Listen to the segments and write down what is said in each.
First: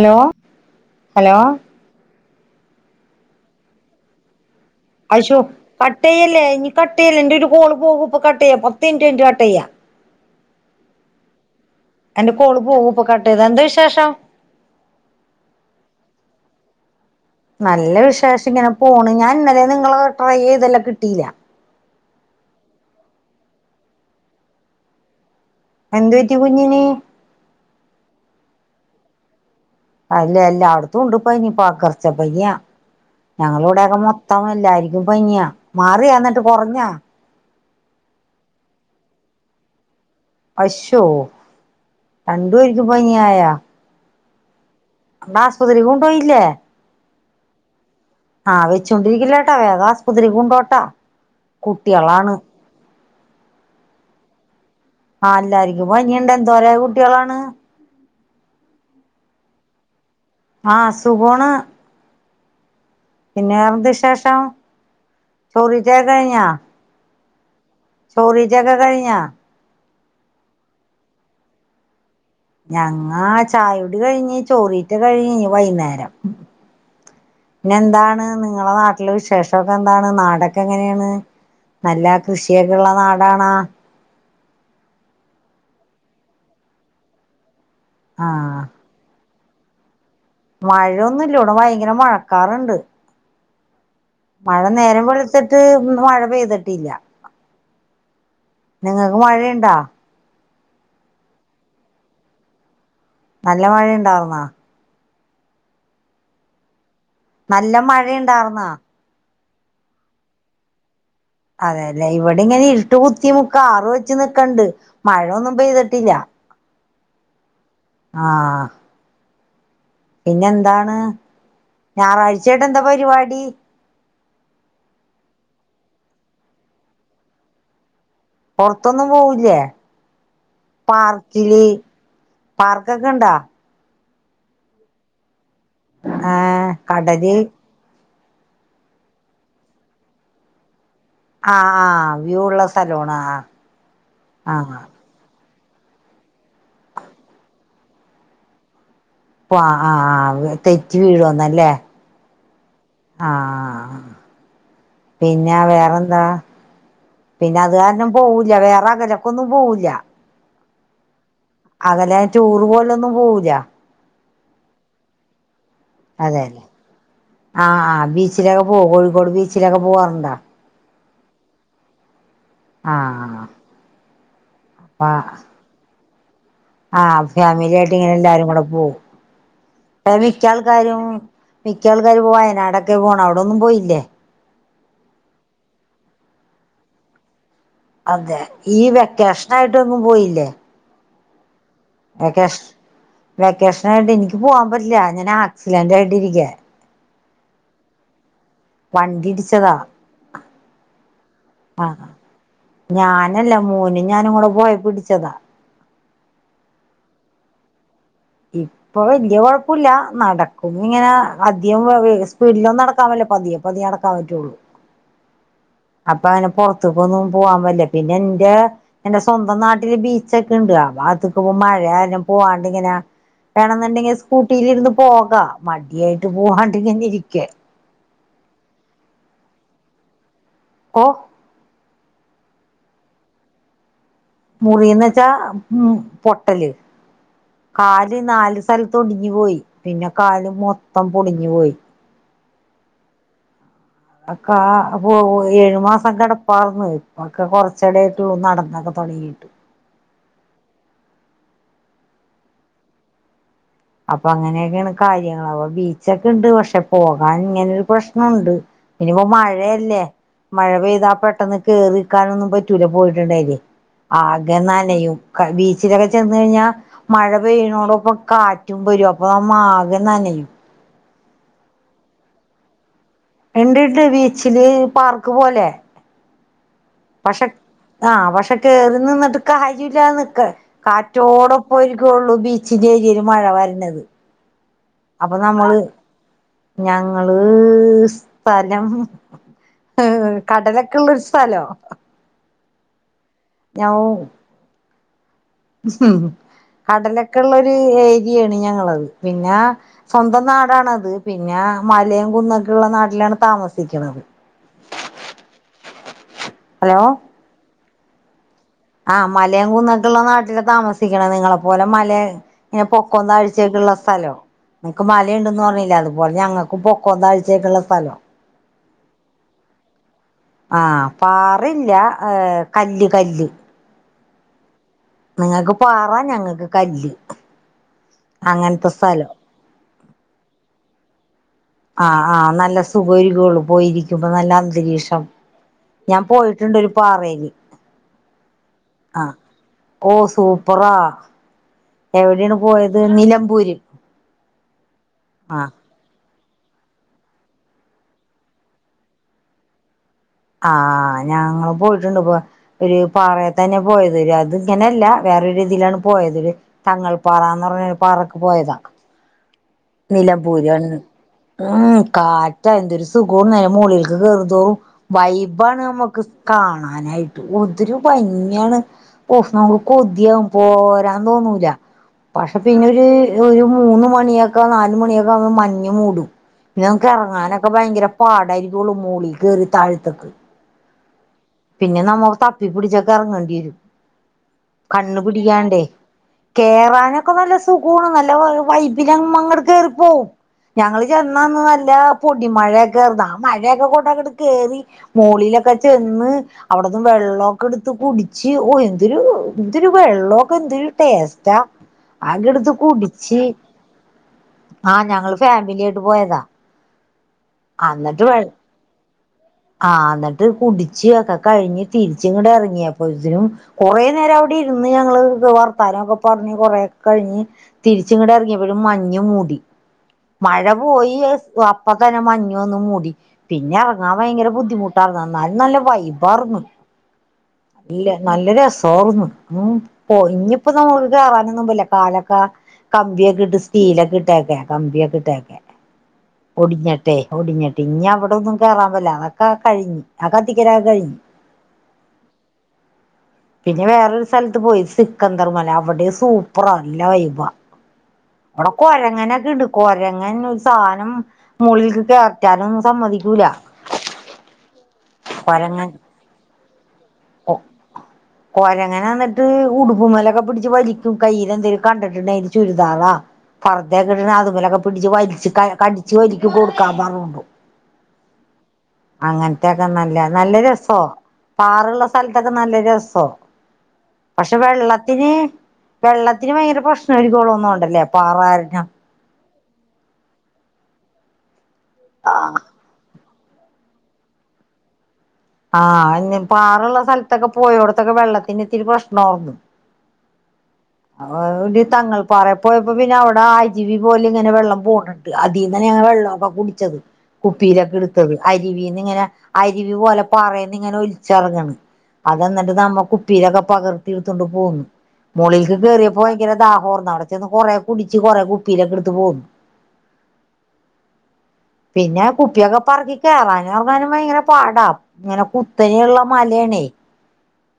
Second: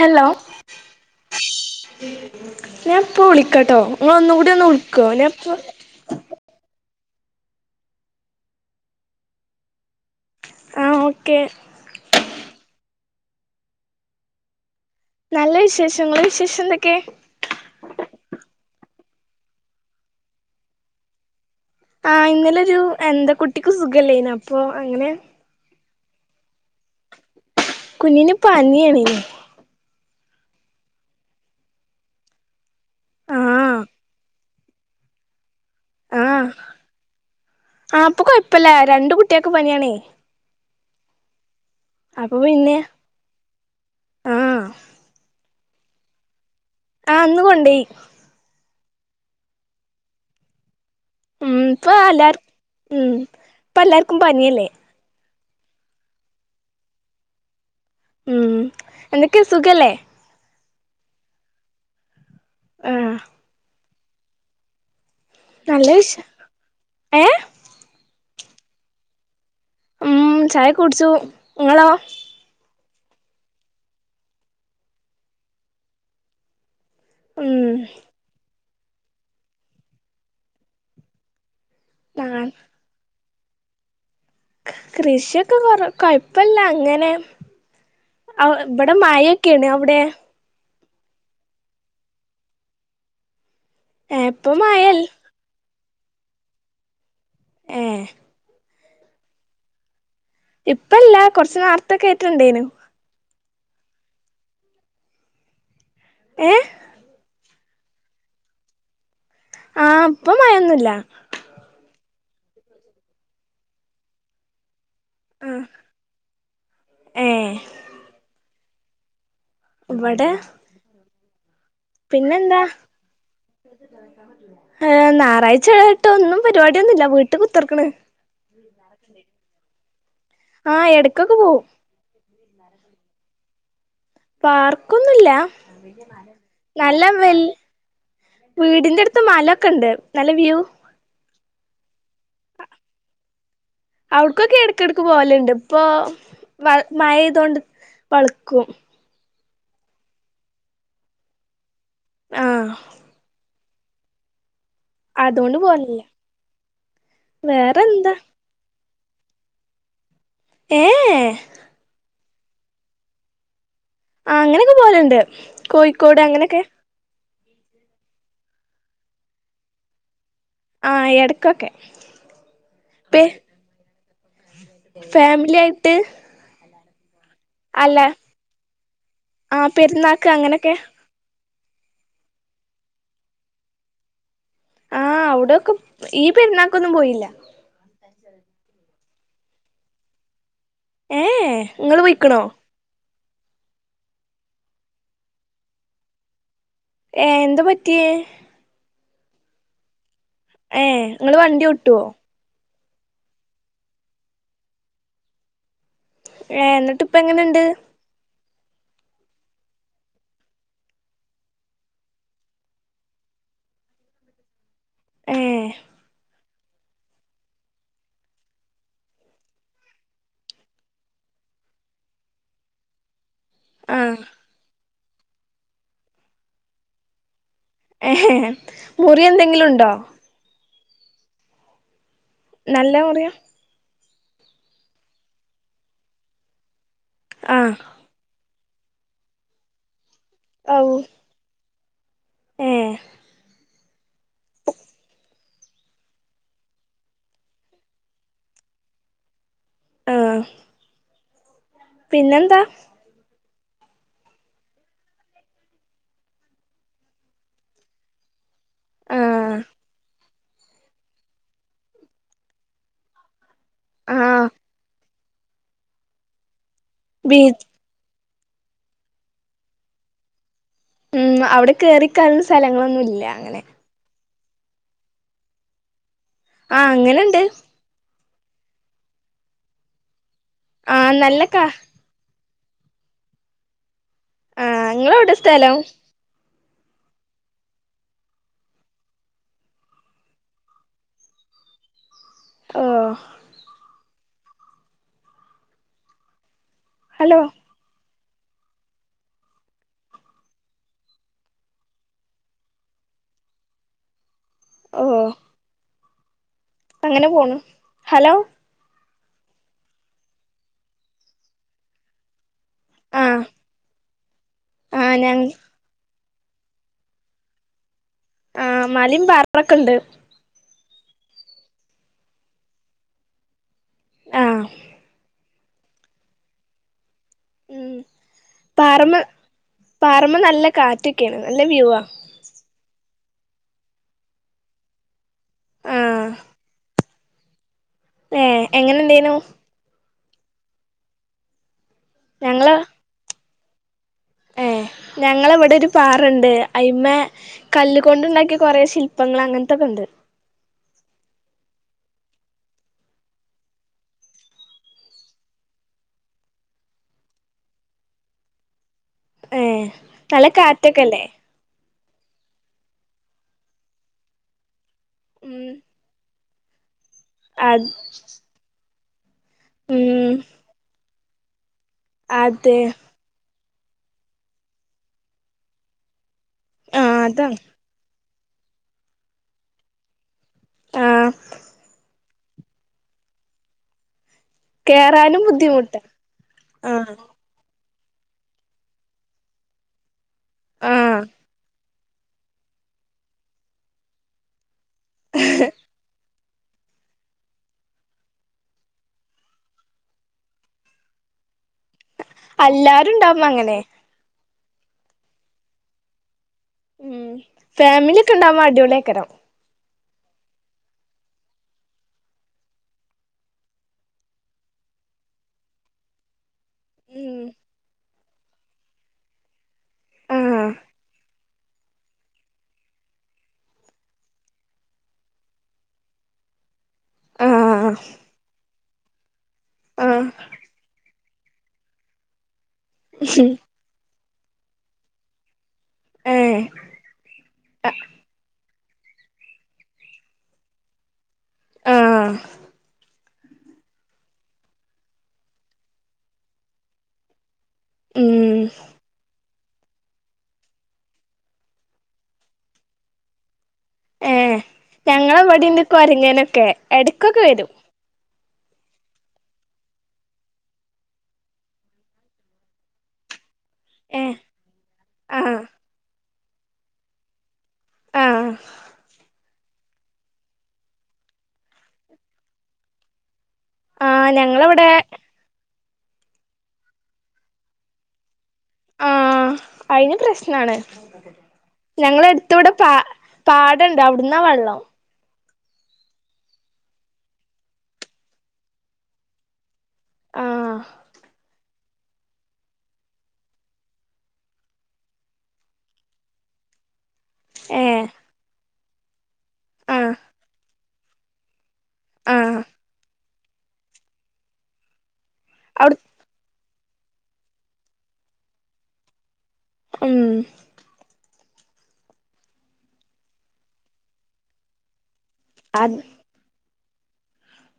hello hello ഞാൻ ഇപ്പോ വിളിക്കാട്ടോ നിങ്ങൾ ഒന്നും കൂടി ഒന്ന് വി അശോ കട്ടെയ്യല്ലേ ഇനി കട്ടെയ്യല്ലേ എന്റെ ഒരു കോള് പോകും ഇപ്പം കട്ടെയ്യാ പത്ത് മിനിറ്റ് കഴിഞ്ഞിട്ട് കട്ടെയ്യാ ആഹ് ഓക്കെ എന്റെ കോള് പോകും ഇപ്പൊ കട്ടെയ്താ എന്താ വിശേഷം നല്ല വിശേഷം ഇങ്ങളെ വിശേഷം എന്തൊക്കെ നല്ല വിശേഷം ഇങ്ങനെ പോണ് ഞാൻ ഇന്നലെ നിങ്ങള് ട്രൈ ചെയ്തെല്ലോ കിട്ടിയില്ല ആഹ് ഇന്നലെ ഒരു എന്താ കുട്ടിക്ക് സുഖയില്ലേന് അപ്പൊ അങ്ങനെ എന്ത് പറ്റി കുഞ്ഞിന് കുഞ്ഞിന് പനിയാണെയ്യ്ന് അല്ല എല്ലാട്ത്തും ഉണ്ട് പനി പകർച്ച പനിയ ആഹ് ഞങ്ങളിവിടേക്ക മൊത്തം എല്ലാരിക്കും പനിയാ മാറിയാ എന്നിട്ട് ആഹ് കൊറഞ്ഞാ ആഹ് ഇപ്പൊ കൊഴപ്പില്ല രണ്ട് കുട്ടിയാക്കും പനിയാണേ അശ്ശോ അപ്പൊ പിന്നെ രണ്ട്പേർക്കും പനിയായ ആഹ് ന്നാ ആസുപത്രിക്ക് കൊണ്ടോയില്ലേ ആഹ് ഇന്ന് കൊണ്ടോയി ആഹ് വെച്ചോണ്ടിരിക്കല്ലേട്ടോ വേകം ആസുപത്രിക്ക് കൊണ്ടോട്ട ഉം ഇപ്പ എല്ലാർ ഉം ഇപ്പ എല്ലാർക്കും പനിയല്ലേ ആഹ് എല്ലാർക്കും പനീണ്ട് എന്തോരം കുട്ടിയാളാണ് ഉം എന്തൊക്കെയാ സുഖല്ലേ ആഹ് സുഖാണ് ആഹ് പിന്നെ വേറെന്ത വിശേഷം നല്ല ചോറീറ്റക്കെ വിശേ കഴിഞ്ഞാ ഏഹ് ചോറീറ്റക്കെ കഴിഞ്ഞാ ഉം ചായൊക്കെ കുടിച്ചു ഇങ്ങളോ ഞങ്ങാ ചായുടി കഴിഞ്ഞ് ചോറീറ്റ കഴിഞ്ഞ് ഇനി വൈകുന്നേരം ഉം പിന്നെ എന്താണ് നിങ്ങളെ നാട്ടില് വിശേഷമൊക്കെ എന്താണ് നാടക്കെ എങ്ങനെയാണ് നല്ല ആ കൃഷിയൊക്കെ ഉള്ള നാടാണാ കൃഷിയൊക്കെ കൊറ കുഴപ്പല്ല അങ്ങനെ ആ ഇവിടെ മഴെ ക്കെണ് അവിടെ മഴയൊന്നുല്ല ഇവിടെ ഭയങ്കര മഴക്കാറുണ്ട് ഏ ഇപ്പൊ മഴ മഴൽ നേരം വെളു ത്തിട്ട് ഇന്ന് മഴ പെയ്തിട്ടില്ല ഏ നിങ്ങൾക്ക് മഴയുണ്ടാ ഇപ്പല്ല കുറച്ച് നാർത്തൊക്കെ ആയിട്ട് ഉണ്ടേയ്നു നല്ല മഴയുണ്ടാർന്നാ ഏഹ് നല്ല മഴയുണ്ടായിർന്നാ ആഹ് ഇപ്പൊ മയൊന്നുല്ല അതെയല്ലേ ഇവിടെ ഇങ്ങനെ ഇരുട്ട് കുത്തി മുക്ക കാറ് വെച്ചു നിക്കണ്ട് മഴൊന്നും ആ പെയ്തിട്ടില്ല ഏ ആഹ് ഇവിടെ പിന്നെന്താണ് ഞായറാഴ്ചായിട്ട് എന്താ പരിപാടി ഏഹ് ഞായറാഴ്ച്ചായിട്ട് ഒന്നും പരിപാടിയൊന്നുല്ല വീട്ട് കുത്തർക്കണ് പൊർത്തൊന്നും പോവുല്ലേ ആ എടക്കൊക്കെ പാർക്കില് പോവും പാർക്കൊക്കെ ഉണ്ടാ പാർക്കൊന്നുല്ല ഏഹ് നല്ല കടല് വൽ വീടിന്റെ അടുത്ത് മലൊക്കെ ഉണ്ട് നല്ല വ്യൂ ആഹ് ആഹ് വ്യൂ ഉള്ള സ്ഥലോണ ആഹ് അവിട്ക്കൊക്കെ ആഹ് ഇടക്കിടക്ക് പോവലുണ്ട് ഇപ്പൊ വ മഴെയ്തൊണ്ട് വൾക്കും ഓഹ് ആഹ് ആഹ് തെറ്റി വീഴോന്നല്ലേ ആഹ് ആഹ് ആഹ് പിന്നെ അതുകൊണ്ട് പോവലില്ല വേറെന്താ പിന്നെ അത് കാരണം വേറെന്താ പോ ല്ല വേറെ അകലൊക്കെ ഒന്നും പോവൂല്ല ഏഹ് അതലെ ടൂറ് പോലൊന്നും പോവില്ല ആഹ് അങ്ങനെയൊക്കെ പോവലുണ്ട് കോയ് അതെല്ലേ ആഹ് ആ് ബീച്ചിലൊക്കെ പോകൂ കോഴിക്കോട് ബീച്ചിലൊക്കെ പോവാറുണ്ടോ ആഹ് എടക്കൊക്കെ ആഹ് അപ്പ ഫാമിലി ആയിട്ട് ആഹ് ഫാമിലിയ ആയിട്ട് അല്ല ഇങ്ങനെ എല്ലാരും കൂടെ പോകും ആ പെരുന്നാക്ക് മിക്ക അങ്ങനെയൊക്കെ ആൾക്കാരും മിക്ക ആൾക്കാരും പോ വയനാടൊക്കെ പോകണം അവിടൊന്നും പോയില്ലേ ആഹ് അവിടെക്കെ ഈ പെരുന്നാക്കൊന്നും പോയില്ല അതെ ഈ വെക്കേഷന ആയിട്ടൊന്നും പോയില്ലേ ഏഹ് വക്കേഷൻ വെക്കേഷൻ ആയിട്ട് എനിക്ക് പോവാൻ പറ്റില്ല ഞാൻ ആക്സിലന്റ് ആയിട്ടി ഇരിക്ക ഏഹ്എന്താ പറ്റിയേ വണ്ടിടിച്ചതാ ഏഹ് നിങ്ങൾ വ ആ ഞാനല്ല മോനും ഞാനു ങ്ങുടെ പോയപ്പോ ഇടിച്ചതാ എന്നിട്ട് ഇപ്പ എങ്ങനെയുണ്ട് ഇപ്പ അപ്പൊ വല്യ കുഴപ്പുല്ല നടക്കും ഇങ്ങനെ അധികം സ്പീഡിലൊന്നും നടക്കാൻ പറ്റില്ല പതിയെ പതിയടക്കാൻ പറ്റുള്ളൂ ഏ അപ്പൊ അങ്ങനെ പൊർത്ത്കൊന്നും പോവാൻ പല്ല പിന്നെ ഇന്റെ എന്റെ സ്വന്തം നാട്ടില് ബീച്ചൊക്കെ ഉണ്ട് അവ അത്ക്ക്‌ പോം മഴയാര്നം പോവാണ്ട് ഇങ്ങനെ ആ വേണെന്നുണ്ടെങ്കിൽ സ്കൂട്ടിലിരുന്ന് പോകാം മടിയായിട്ട് പോവാണ്ട് ഇങ്ങനെ ഇരിക്കേ മുറി എന്തെങ്കിലും ഉണ്ടോ ഓഹ് നല്ല മുറിയ മുറിന്ന് വെച്ചാ പൊട്ടല് ആ കാ ല് നാല് സ്ഥലത്ത് ഒടിഞ്ഞു പോയി പിന്നെ കാല് മൊത്തം പൊടിഞ്ഞു പോയി ഏഹ് അക്കെ അപ്പൊ ഏഴുമാസം കിടപ്പാർന്നു ഇപ്പക്കെ കുറച്ചടയായിട്ടുള്ളൂ നടന്നൊക്കെ തുടങ്ങിട്ട് ആഹ്‌ പിന്നെന്താ അപ്പൊ അങ്ങനെയൊക്കെയാണ് കാര്യങ്ങള അവ ബീച്ചൊക്കെ ഉണ്ട് പക്ഷെ പോകാൻ ഇങ്ങനെരു പ്രശ്നോണ്ട് ആ ഇനിപ്പോ മഴയല്ലേ മഴ പെയ്താൽ പെട്ടെന്ന് കേറിക്കാനൊന്നും പറ്റൂല പോയിട്ടുണ്ടായില്ലേ ആഹ് ആകെ നനയും ക്ക ബീച്ചിലൊക്കെ ചെന്ന് കഴിഞ്ഞാ മഴ ബീച്ച് പെയ്യുന്നോടൊപ്പം കാ റ്റും വരും അപ്പൊ മാകെ നനയും ഉം അവിടെ കയറിക്കാൻ സ്ഥലങ്ങളൊന്നുംല്ല എന്റട്ടിലെ ബീച്ചില് പാർക്ക് പോലെ ആഹ് അങ്ങനെണ്ട് പക്ഷെ ആഹ് പക്ഷെ കേറി നിന്നിട്ട് കാര്യല്ലന്നക്ക് ആഹ് നല്ല കാ കാറ്റോടപ്പയ് ക്കൊള്ളൂ ബീച്ചിന്റെ ഏരിയേല് മഴ വരണത് ആഹ് ഇങ്ങളെവിടെ അപ്പൊ സ്ഥലം നമ്മള് ഞങ്ങള് സ്ഥലം ഏഹ് കടലൊക്കെ ഉള്ളൊരു സ്ഥലോ ആഹ് ഞവൂ കടലൊക്കെ ഹലോ ഉള്ളൊരു ഏരിയയാണ് ഞങ്ങളത് പിന്നെ സ്വന്തം നാടാണത് പിന്നെ മലയം കുന്നൊക്കെള്ള നാട്ടിലാണ് താമസിക്കുന്നത് ഒഹ് ഓഹ് ഹലോ അങ്ങനെ പോണു ഹലോ ആഹ് മലയും കുന്നട്ടുള്ള നാട്ടില് താമസിക്കണ നിങ്ങളെപ്പോലെ മലേ ഇന്നെ ആഹ് പൊക്കൊന്താഴ്ചൊക്കുള്ള സ്ഥലോ നിങ്ങക്ക് ആഹ് ഞ മലയുണ്ടന്ന് പറഞ്ഞില്ല അത് പോലെ ഞങ്ങൾക്ക് പൊക്കൊന്താഴ്ചക്കുള്ള സ്ഥലാ ആഹ് മലിം [unintelligible] [inaudible] ഉണ്ട് ആഹ് പാറില്ല ഏഹ് കല്ല് കല്ല് ആഹ് നിങ്ങക്ക് പാറ ഞങ്ങക്ക് കല്ല് ഉം അങ്ങൻത്തെ സ്ഥലോ പറമേ നല്ല കാറ്റൊക്കെയാണ് നല്ല വ്യൂവാ ആഹ് ആഹ് നല്ല സുഖ ഒയ്കോള്ളു പോയിരിക്കുമ്പൊ നല്ല അന്തരീക്ഷം ഞാൻ ആഹ് പോയിട്ടുണ്ട് ഒരു പാറയില് വേ എങ്ങനെണ്ടേനു ഓഹ് സൂപ്പറാ എവിടെയാണ് ഞങ്ങള് പോയത് നിലമ്പൂരി ഏഹ് ഞങ്ങളിവിടെ ഒരു പാറ്ണ്ട് അയ്മേ കല്ലു കൊണ്ട് ഉണ്ടാക്കിയ കൊറെ ശില്പങ്ങൾ അങ്ങനത്തെക്കെണ്ട് ആഹ് ഞങ്ങള് പോയിട്ടൊണ്ട് ഒരു പാറയ തന്നെ പോയത് ഒരു അത് ഇങ്ങനെയല്ല വേറൊര് രീതിയിലാണ് പോയത് തങ്ങൽപ്പാറാന്ന് പറഞ്ഞ പാറക്ക് പോയതാ ഏഹ് നല്ല നിലമ്പൂരാണ് കാറ്റൊക്കെല്ലേ ഉം കാറ്റാ എന്തൊരു സുഖോണ് നേ മോളിലേക്ക് കേറുംതോറും ഉം വൈബാണ് നമുക്ക് കാണാനായിട്ട് അ ഒതിരു ഭംഗിയാണ് ഹോ ഉം കൊതിയാകും പോരാൻ തോന്നൂല പക്ഷെ അതെ പിന്നൊരു ഒര് മൂന്ന് മണിയക്കെ നാല് മണിയൊക്കെ ആമ്പൊ മഞ്ഞ് മൂടും ആ പിന്നമക്ക് അതാണ് എറങ്ങാനൊക്കെ ഭയങ്കര പാടായിരിക്കൊള്ളൂ മോളി കേറി താഴത്തക്ക് ആ പിന്നെ നമ്മോള് തപ്പിപ്പടിച്ചൊക്കെ എറങ്ങേണ്ടി വരും കണ്ണ് കേറാനും പിടിയാണ്ടേ ബുദ്ധിമുട്ടാ ആ കേറാനൊക്കെ നല്ല സുഖവാണ് നല്ല വൈബിലമ്മങ്ങട് കേറിപ്പോവും ആ ഞങ്ങള് ചെന്നാന്ന് നല്ല പൊടി മഴയക്കേർന്ന് ആ മഴയൊക്കെ കൊണ്ടങ്ങട് കേറി മോളിലൊക്കെ ചെന്ന് അവിടെന്ന് വെള്ളൊക്കെ എടുത്ത് കുടിച്ച് ഓ എന്തൊരു എന്തൊരു വെള്ളോക്കെ എന്തൊരു ടേസ്റ്റാ അതെടുത്ത് എല്ലാരും കുടിച്ച് ഉണ്ടാവുമ്പോ അങ്ങനെ ആഹ് ഞങ്ങള് ഫാമിലിയായിട്ട് പോയതാ ഉം ഫാമിലി അന്ന്ട്ട് ഒക്കെ വെള്ള ഉണ്ടാവുമ്പോ അടിപൊളിയേക്കാരം ആ എന്നിട്ട് കുടിച്ച് ഒക്കെ കഴിഞ്ഞ് തിരിച്ചിങ്ങിട് ഇറങ്ങിയപ്പൊതിനും കൊറേ നേരം അവിടിരുന്ന് ഞങ്ങള് വർത്താനൊക്കെ പറഞ്ഞ് കൊറേക്കെ ഉം കഴിഞ്ഞ് തിരിച്ചിങ്ങട് എറങ്ങിയപ്പോഴും മഞ്ഞ് മൂടി ആ മഴ പോയി അപ്പ തന്നെ മഞ്ഞ് വന്നു മൂടി പിന്നെറങ്ങാൻ ഭയങ്കര ബുദ്ധിമുട്ടാർന്നു എന്നാലും നല്ല വൈബാർന്ന് ആ ഇല്ല നല്ല രസോർന്ന് ഉം ആ പോ ഇഞ്ഞ്പ്പോ നമ്മ കേറാനൊന്നുമ്പോവുല്ല കാലൊക്കെ കമ്പിയൊക്കെ ഇട്ട് സ്റ്റീലൊക്കെ ഇട്ടേക്കെ കമ്പിയൊക്കെ ഇട്ടേക്കെ ഏ ഒടിഞ്ഞട്ടേ ഒടിഞ്ഞട്ട് ഇഞ്ഞി അവിടൊന്നും കേറാൻവല്ല [unintelligible] അവൊക്കെ കഴിഞ്ഞ് അ കത്തിക്ക്ര കഴിഞ് ആഹ് പിന്നെ വേറൊരു സ്ഥലത്ത് പോയി സിക്കന്ദർ മല അവിടെം സൂപ്പറ നല്ല വൈബ ഉം അവിടെ കൊരങ്ങനൊക്കെണ്ട് കൊരങ്ങൻ ഒരു സാധനം മൂളിൽക്ക് കേർറ്റാനൊന്നും സമ്മതിക്കൂല ഏഹ് ഞങ്ങളിവിടെ ഇണ്ട് കൊരങ്ങൻ കൊരങ്ങനൊക്കെ എടക്കൊക്കെ വരും [inaudible] കൊരങ്ങനന്നിട്ട് ഉടുപ്പുമേലൊക്കെ പിടിച്ച് വലിക്കും കയ്യിലെന്തെലും കണ്ടിട്ടുണ്ടെ ചുരിതാളാ പറുദ്ദേത്തേക്കെ ഏ ഇട്ട അതുമലൊക്കെ പിടിച്ച് ആ വലിച്ച് കടിച്ചു വലിക്കും കൊടുക്കാ പാറുമ്പോ ആഹ് അങ്ങനത്തെക്കെ നല്ല നല്ല രസോ പാറ ഉള്ള സ്ഥലത്തൊക്കെ നല്ല രസോ ആ പക്ഷെ ഞങ്ങളവിടെ വെള്ളത്തിന് വെള്ളത്തിന് ഭയങ്കര പ്രശ്നമായിരികും [unintelligible] ലെപാറ കാരണം ആഹ് അയ്ന് പ്രശ്നാണ് ഞങ്ങളെ ആഹ് എട്ത്തിവിടെ ക കാട്ണ്ട് അവിട്ന്നാ വെള്ളം ആഹ് ന്നി പാറള്ള സ്ഥലത്തൊക്കെ പോയോടത്തൊക്കെ വെള്ളത്തിന് ഇത്തിരി പ്രശ്നമാകും ആഹ് ഒരു തങ്ങൾപ്പാറേ പോയപ്പോ പിന്നെ അവിടെ അരുവി പോലെ ഇങ്ങനെ വെള്ളം പോന്നുണ്ട് അതീന്നന് ഞങ്ങ വെള്ളവൊക്കെ കുടിച്ചത് കുപ്പീലെക്കെ ഏഹ് എടുത്തത് അരുവീന്ന്ങ്ങനെ അരുവി ആഹ് പോലെ പാറേന്ന് ഇങ്ങനെ ഒലിച്ചിറങ്ങണ് അത് ആഹ് എന്നിട്ട് നമ്മകുപ്പിയിലൊക്കെ പകർത്തി എടുത്തോണ്ട് പോന്നു മോളിലേക്കു അവി കേറിയ ഭയങ്കര ദാഹർന്നു അവിടെച്ചെന്നു കുറേ കുടിച്ച് കുറെ കുപ്പിയിലൊക്കെ എടുത്ത് പോന്നു ഉം പിന്നെ കുപ്പിയൊക്കെ പെറുക്കി കേറാനും ഇറങ്ങാനും ഭയങ്കര പാടാ ഇങ്ങനെ അത് കുത്തനെയുള്ള മലയാണേ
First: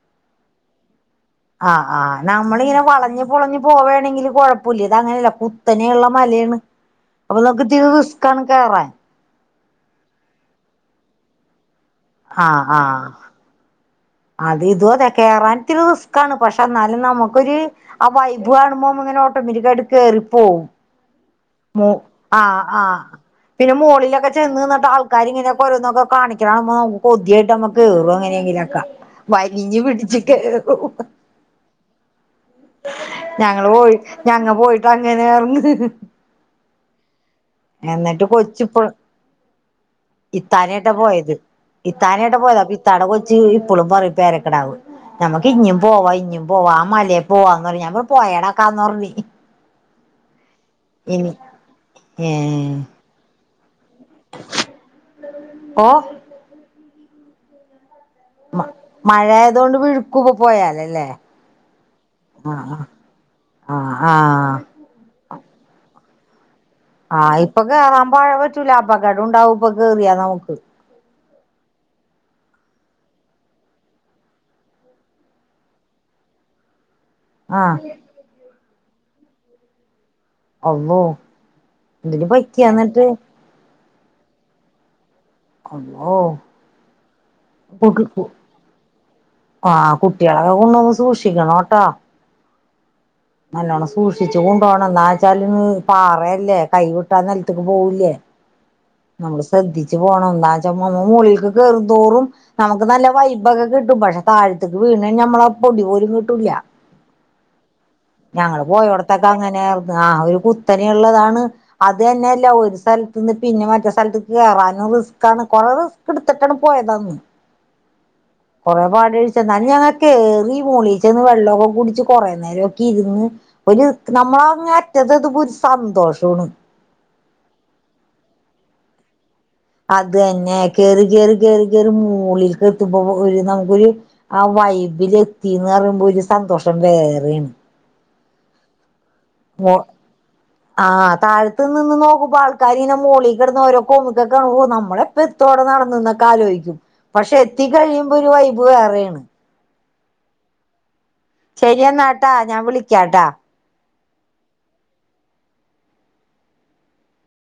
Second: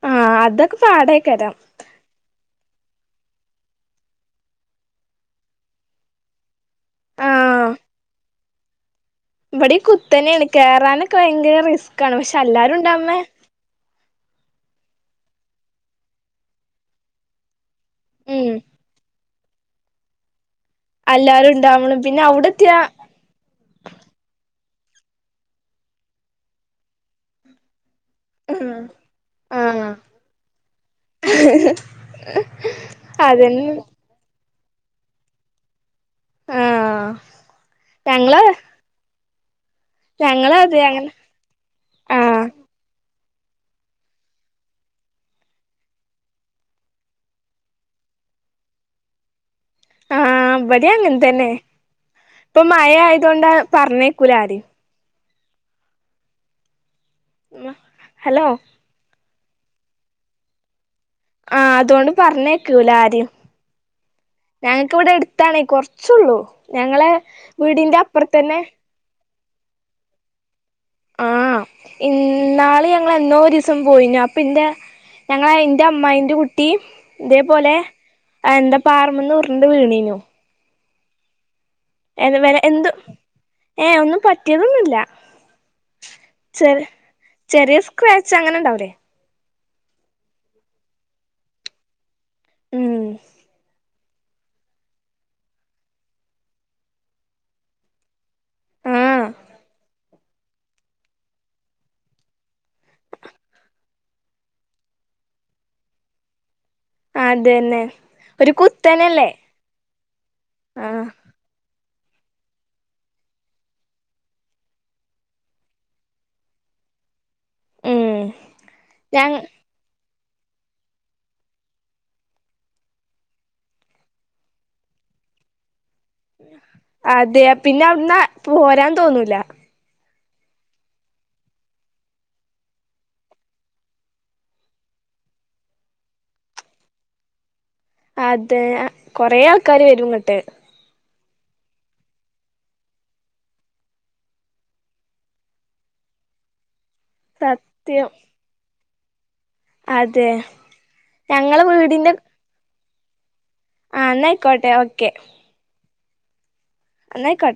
ആഹ് അതൊക്കെ പാടേക്കാരം ആഹ് ആനമ്മളിങ്ങനെ വളഞ്ഞ് പൊളഞ്ഞു പോവുകയാണെങ്കിൽ കുഴപ്പമില്ല ഇത് അങ്ങനെയല്ല കുത്തനെയു ള്ള മലയാണ് അപ്പൊ നമുക്ക് ഇത്തിരി റിസ്ക്കാണ് കേയറാൻ ഇവിടെ കുത്തന്നെയാണ് കേയറാനൊക്കെ ഭയങ്കര റിസ്കാണ് പക്ഷെ ആഹ് എല്ലാരും ആഹ് ഉണ്ടാവുബോൾ അത് ഇത് അതെ കേറാൻ ഇത്തിരി റിസ്ക്കാണ് പക്ഷെ എന്നാലും നമുക്കൊരു ആ വൈബ് ഉം കാണുമ്പോം ഇങ്ങനെ ഓട്ടമിറ്റിക്കായി കയറിപ്പോവും എല്ലാരും മോ ഉണ്ടാവണം പിന്നെ അവിടെ ആഹ് എത്തിയാ ആഹ പിന്നെ മുകളിലൊക്കെ ചെന്ന്നിന്നിട്ട് ആൾക്കാരിങ്ങനെ ഓരോന്നൊക്കെ കാണിക്കണ കാണുമ്പോ കൊതിയായിട്ട് നമ്മക്ക് കേറി ഉം നോക്കാം വലിഞ്ഞു ആഹ് പിടിച്ചു കേറും അതന്നെ ഞങ്ങള് പോ ഞങ്ങള് പോയിട്ട് അങ്ങനെയാര്ന്നു ന്ന് ആഹ് എന്നിട്ട് ഞങ്ങള് കൊച്ച് ഇപ്പൊ ഞങ്ങള് അതെ ഇത്താനേട്ടാ അങ്ങനെ പോയത് ഇത്താനായിട്ട ആഹ് പോയത അപ്പൊ ഇത്താടെ കൊച്ച് ഇപ്പോളും പറയും പേരകിടാവ് നമുക്ക് ഇഞ്ഞും പോവാ ഇഞ്ഞും പോവാ ആ മലയിൽ പോവാന്ന് പറഞ്ഞെ പോയത് പോയെടെക്കാ ന്ന്‌ പറഞ്ഞ് ആഹ് ഇവിടെ അങ്ങനെ ഇനി തന്നെ ഇപ്പൊ ഏ മഴ ആയതൊണ്ട് പറഞ്ഞേക്കൂല ആരേം ഓ ഹലോ മഴയായതുകൊണ്ട് വിഴുക്കുംഒക്കെ പോയല്ലോ അല്ലേ ആഹ അതുകൊണ്ട് പറഞ്ഞേക്കൂല ആരും ആ ആ ഞാൻ ഇവിടെ എടുത്താണേ കൊറച്ചുള്ളൂ ഞങ്ങളെ ആ ഇപ്പൊ വീടിന്റെ കേറാൻ പോ അപ്പുറത്ത തന്നെ പറ്റൂല അപകടം ഉണ്ടാവും ഇപ്പൊക്ക് കേയറിയാ നമുക്ക് ആഹ് ഇന്നാളി ഞങ്ങള് എന്നോ ഒരു ദിവസം പോയിന്നു അപ്പൊ ഇന്റെ ഞങ്ങളെ എന്റെ അമ്മായിന്റെ കുട്ടി ട്ടീം ആ ഇതേപോലെ എന്താ പാറമന്ന് ഉരുണ്ടു വീണീന്നു അള്ളോ എന്തെങ്കിലും പറ്റിയോ എന്ത് എന്നിട്ട് ഏഹ് ഒന്നും പറ്റിയതൊന്നുമില്ല അള്ളോ ചെ ചെറിയ സ്ക്രാച്ച് അങ്ങനെ ഉണ്ടാവല്ലേ ആഹ് കുട്ടികളൊക്കെ കൊണ്ടുപോവുമ്പം സൂക്ഷിക്കണട്ടോ ഉം നല്ലോണം സൂക്ഷിച്ച് കൊണ്ട് പോണം എന്നാചാല് പാറയല്ലേ കൈവിട്ടാ നിലത്തേക്ക് പോകൂല്ലേ ആഹ് നമ്മള് ശ്രദ്ധിച്ചു പോണം എന്താന്ന് വെച്ച നമ്മൾ മോളിക്ക് കയറും തോറും നമുക്ക് നല്ല വൈബൊക്കെ കിട്ടും പക്ഷെ താഴത്തേക്ക് വീണ് കഴിഞ്ഞാൽ നമ്മളെ പൊടി പോലും കിട്ടൂല അതന്നെ ഒരു ഞങ്ങള് പോയോടുത്തൊക്കെ കുത്തനല്ലേ അങ്ങനെ ആയിരുന്നു ഒരു ആഹ് കുത്തനെള്ളതാണ് അത് തന്നെയല്ല ഒരു സ്ഥലത്ത് നിന്ന് പിന്നെ മറ്റേ സ്ഥലത്ത് കേറാനും റിസ്ക്കാണ് കൊറേ റിസ്ക് കിടുത്തിട്ടാണ് പോയതാന്ന് ഉം കൊറേ ഞങ്ങ പാടോയിച്ച്ന്നാലുംഞങ്ങൾ കേറി മോളീ ചെ ന്ന് വെള്ളമൊക്കെ കുടിച്ച് കുറെ നേരം ഒക്കെ ഇരുന്ന് ഒരു നമ്മള അങ്ങാറ്റത്ത് എത്തുമ്പോഒരു സന്തോഷാണ് അതെ പിന്നെ അന്ന്‌ പോരാൻ തോന്നൂല അത് തന്നെ കേറി കേറി കേറി കേറി മോളിക്ക് എത്തുമ്പോ ഒരു നമുക്കൊരു ആ വൈബ്‌ലെത്തീന്ന് പറയ്മ്പാെ ഒര് സന്തോഷം വേറേണ് അതേ അ കൊറേ മോ ആൾക്കാര് വെരുംങ്ങെട്ട് ആഹ് താഴത്ത് നിന്ന് നോക്കുമ്പാെ ആൾക്കാരിങ്ങെനെ മോളീ കെടെന്ന് ഓരോ കോമുക്കെക്കാണുമ്പൊ നമ്മളെ ത്തോടെ നടന്ന്ന്നൊക്കെ ആലോയ്ക്ക്യും പക്ഷെ സത്യം എത്തിക്കഴിയുമ്പാെരു വൈബ് വേറേണ് അതെ ഞങ്ങളെ ശരിയെന്നാട്ടാ ഞാം വിളിക്ക്യാട്ടാ ആഹ് ന്നയ്ക്കോട്ടെ ഓക്കെ ന്നയ്ക്കോ